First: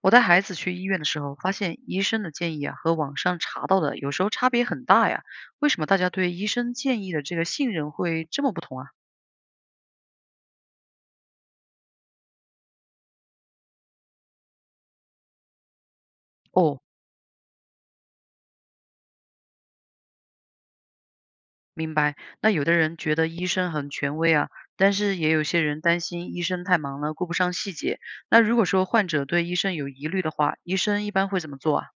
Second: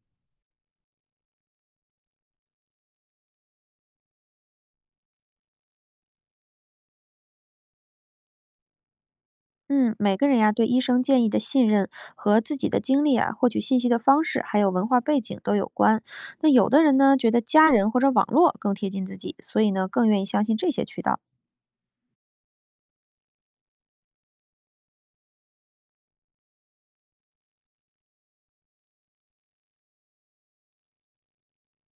我带孩子去医院的时候，发现医生的建议啊和网上查到的有时候差别很大呀。为什么大家对医生建议的这个信任会这么不同啊？嗯，每个人呀，对医生建议的信任和自己的经历啊，获取信息的方式，还有文化背景都有关。那有哦，的人呢，觉得家人或者网络更贴近自己，所以呢，更愿意相信这些渠道。明白。那有的人觉得医生很权威啊，但是也有些人担心医生太忙了，顾不上细节。那如果说患者对医生有疑虑的话，医生一般会怎么做啊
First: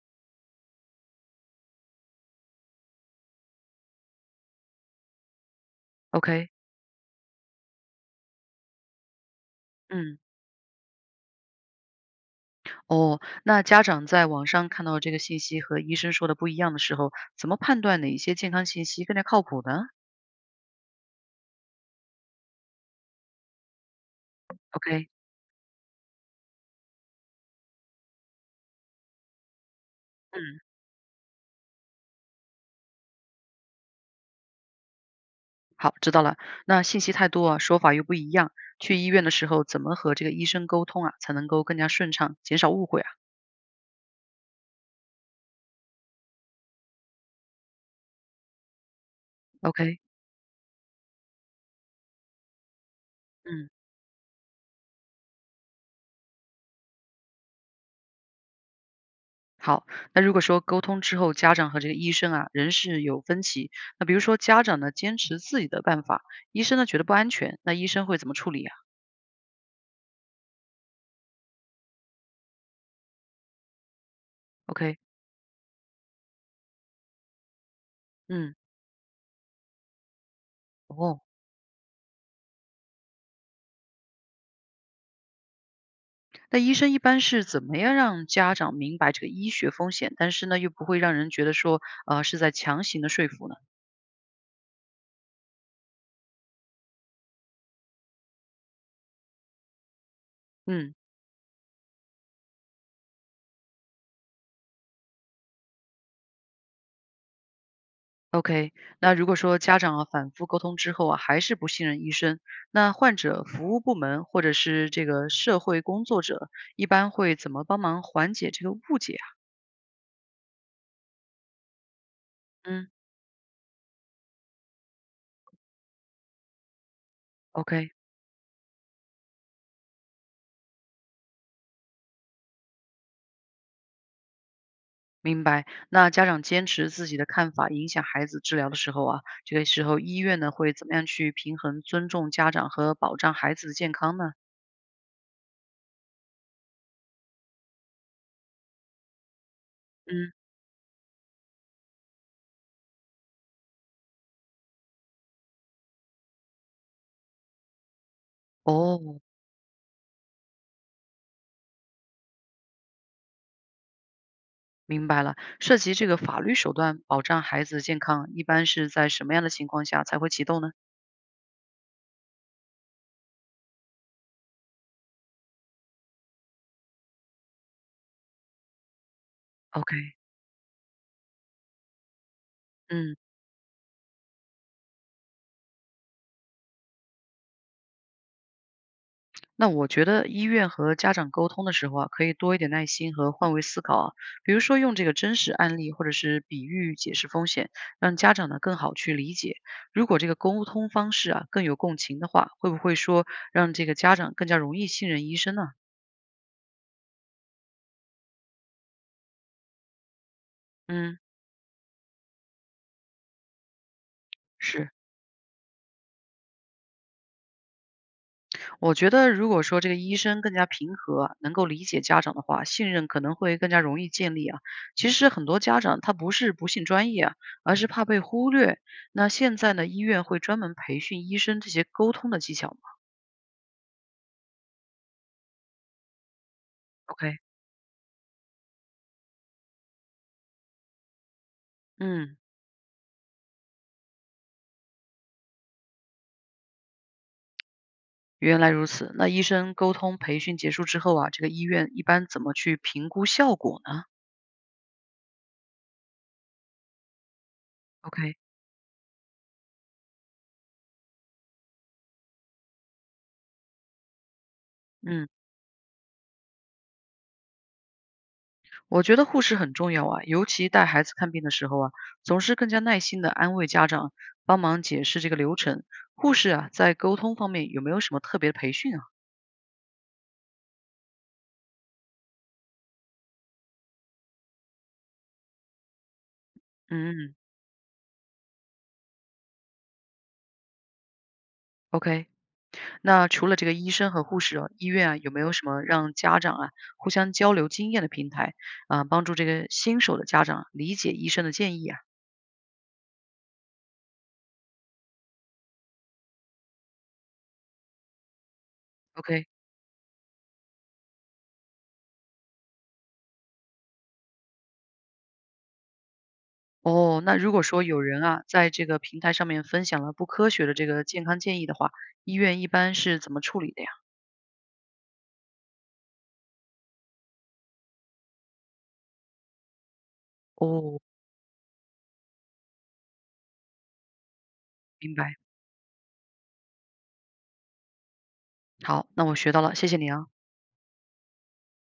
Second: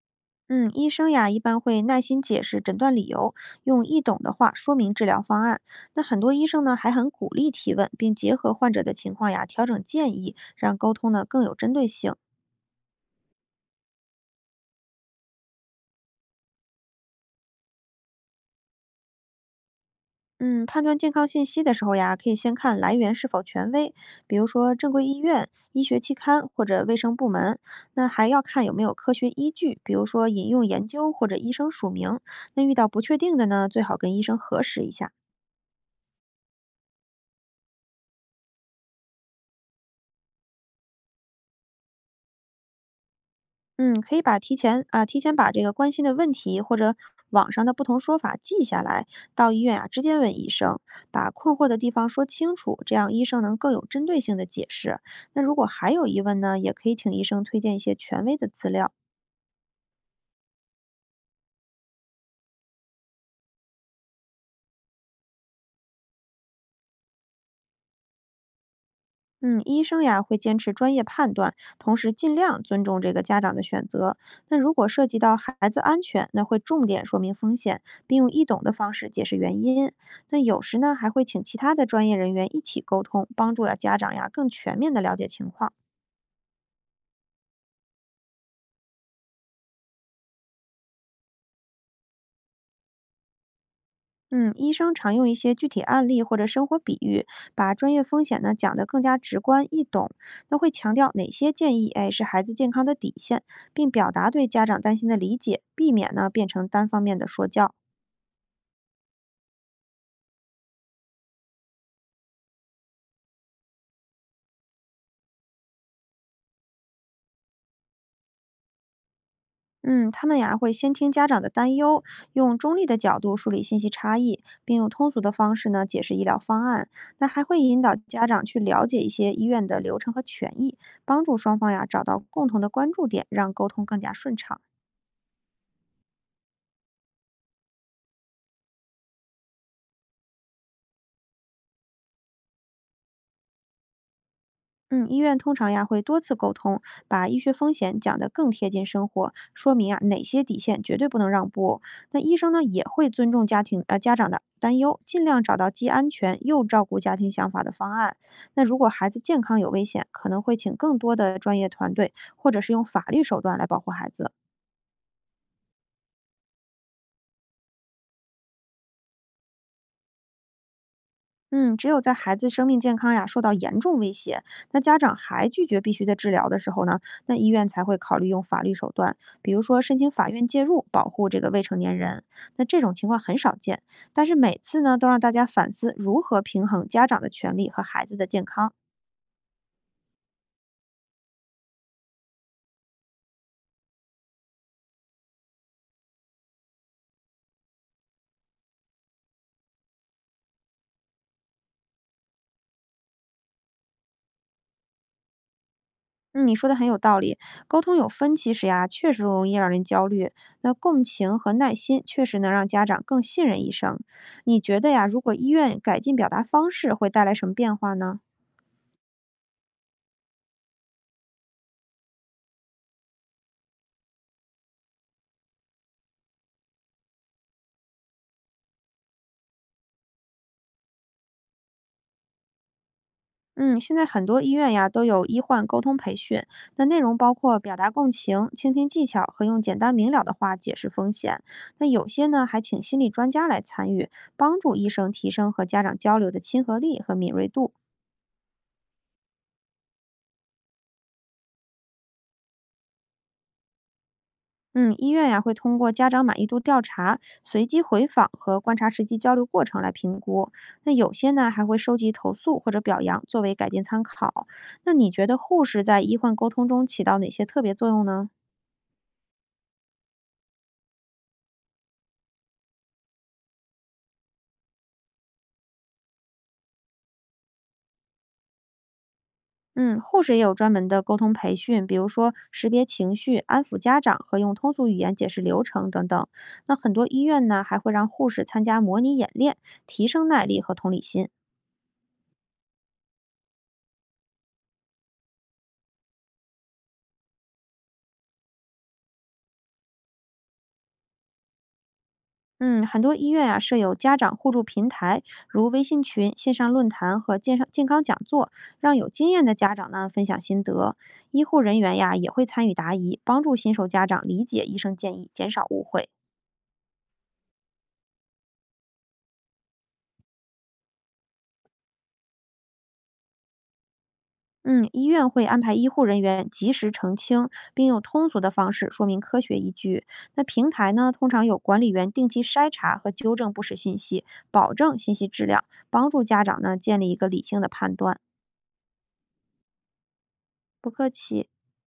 嗯，医生呀，一般会耐心解释诊断理由，用易懂的话说明治疗方案。那很多医？OK。生呢，还很鼓励提问，并结合患者的情况呀，调整建嗯，议，让沟通呢更有针对性。哦，那家长在网上看到这个信息和医生说的不一样的时候，怎么判断哪一些健康信息更加靠谱呢嗯，判断健康信息的时候呀，可以先看来源是否权威，比如说正规？OK，医院、医学期刊或者卫生部门。那还要看有没有科学依据，比如说引用嗯。研究或者医生署名。那遇到不确定的呢，最好跟医生核实一下。好，知道了。那信息太多啊，说法又不一样，去医院的时候怎么和这个医生沟通啊，才能够更加顺畅，减少误会啊嗯，可以把提前啊、提前把这个关心的问题或者网上的不同说法记下来，到医院啊？OK，直接问医生，把困惑的地方说清楚，这样医生能嗯，更有针对性的解释。那如果还有疑问呢，也可以请医生推荐一些权威的资料。好。那如果说沟通之后，家长和这个医生啊，仍是有分歧，那比如说家长呢坚持自己的办法，医生呢觉得不安全，那医生会怎么处理啊嗯，医生呀会坚持专业判断，同时尽量尊重这个家长的选择。那如果？OK，涉及到孩子安全，那会重点说明风险，并用易嗯，懂的方式解释原因。那有时呢，还哦，会请其他的专业人员一起沟通，帮助了家长呀更全面的了解情况。那医生一般是怎么样让家长明白这个医学风险，但是呢又不会让人觉得说是在强行的说服呢？嗯，医生常用一些具体案例或者生活比喻，把专业风险呢讲得更加直观易懂。那会强嗯。调哪些建议，哎，是孩子健康的底线，并表达对家长担心的理解，避免呢变成单方面的说教。OK，那如果说家长啊反复沟通之后啊，还是不信任医生，那患者服务部门或者是这个社会工作者一般会怎么帮忙缓解这个误解啊？嗯，他们呀会先听家长的担忧，用中立嗯的角度梳理信息差异，并用通俗的方式呢解释医疗方案。那还会引，OK，导家长去了解一些医院的流程和权益，帮助双方呀找到共同的关注点，让沟通更加顺畅。明白。那家长坚持自己的看法，影响孩子治疗的时候啊，这个时候医院呢会怎么样去平衡尊重家长和保障孩子的健康呢？嗯，医院通常呀会多次沟通，把医学风险讲得更贴近生活，说明啊哪嗯，些底线绝对不能让步。那医生呢也会尊重家长的担忧，尽量找到既安全又照顾家庭想法的方案。那如果孩子哦。健康有危险，可能会请更多的专业团队，或者是用法律手段来保护孩子。明白了，涉及这个法律手段保障孩子的健康，一般是在什么样的情况下才会启动呢嗯，只有在孩子生命健康呀受到严重威胁，那家长还拒绝必须的治疗的时候呢，那医院才会考虑用法律手段，比如说？OK，申请法院介入保护这个未成年人。那这种情嗯，况很少见，但是每次呢都让大家反思如何平衡家长的权利和孩子的健康。那我觉得医院和家长沟通的时候啊，可以多一点耐心和换位思考啊，比如说用这个真实案例或者是比喻解释风险，让家长呢更好去理解。如果这个沟通方式啊更有共情的话，会不会说让这个家长更加容易信任医生呢？嗯，你说的很有道理。沟通有分歧时呀，确实容易让人焦虑。那共嗯，情和耐心确实能让家长更信任医生。你觉得是呀，如果医院改进表达方式，会带来什么变化呢？我觉得如果说这个医生更加平和，能够理解家长的话，信任可能会更加容易建立啊。其实很多家长他不是不信专业啊，而是怕被忽略。那现在呢，医院会专门培训医生这些沟通的技巧吗？ 嗯，现在很多医院呀都有医患沟通培训，那内 o 容 k 包括表达共情、倾听技巧和用简单明了的话解释风险。那有些嗯，呢还请心理专家来参与，帮助医生提升和家长交流的亲和力和敏锐度。原来如此。那医生沟通培训结束之后啊，这个医院一般怎么去评估效果呢嗯，医院呀会通过家长满意度调查、随机回访？OK，和观察实际交流过程来评估。那有些呢还会收集投诉或者表扬作为改进参考。那你觉嗯。得护士在医患沟通中起到哪些特别作用呢？我觉得护士很重要啊，尤其带孩子看病的时候啊，总是更加耐心的安慰家长，帮忙解释这个流程。护士啊，在沟通方面有没有什么特别的培训啊？嗯，护士也有专门的沟通培训，比如说识别情绪、安抚家长和用通俗语言解释流程等等。那很多嗯医嗯院呢，还会让护士参加模拟演练，提升耐力和同理心。，OK。那除了这个医生和护士啊，医院啊有没有什么让家长啊互相交流经验的平台啊，帮助这个新手的家长理解医生的建议啊嗯，很多医院啊设有家长互助平台，如微信群、线上论坛和健上健康讲座，让有经验？OK。的家长呢分享心得。医护人员呀也会参与答疑，帮助新手家长理解医生建议，减少误会。哦，那如果说有人啊在这个平台上面分享了不科学的这个健康建议的话，医院一般是怎么处理的呀？嗯，医院会安排医护人员及时澄清，并用通俗的方式说明科学依据。那平台哦，呢，通常有管理员定期筛查和纠正不实信息，保证信明息白。质量，帮助家长呢建立一个理性的判断。好，那我学到了，谢谢你啊。不客气。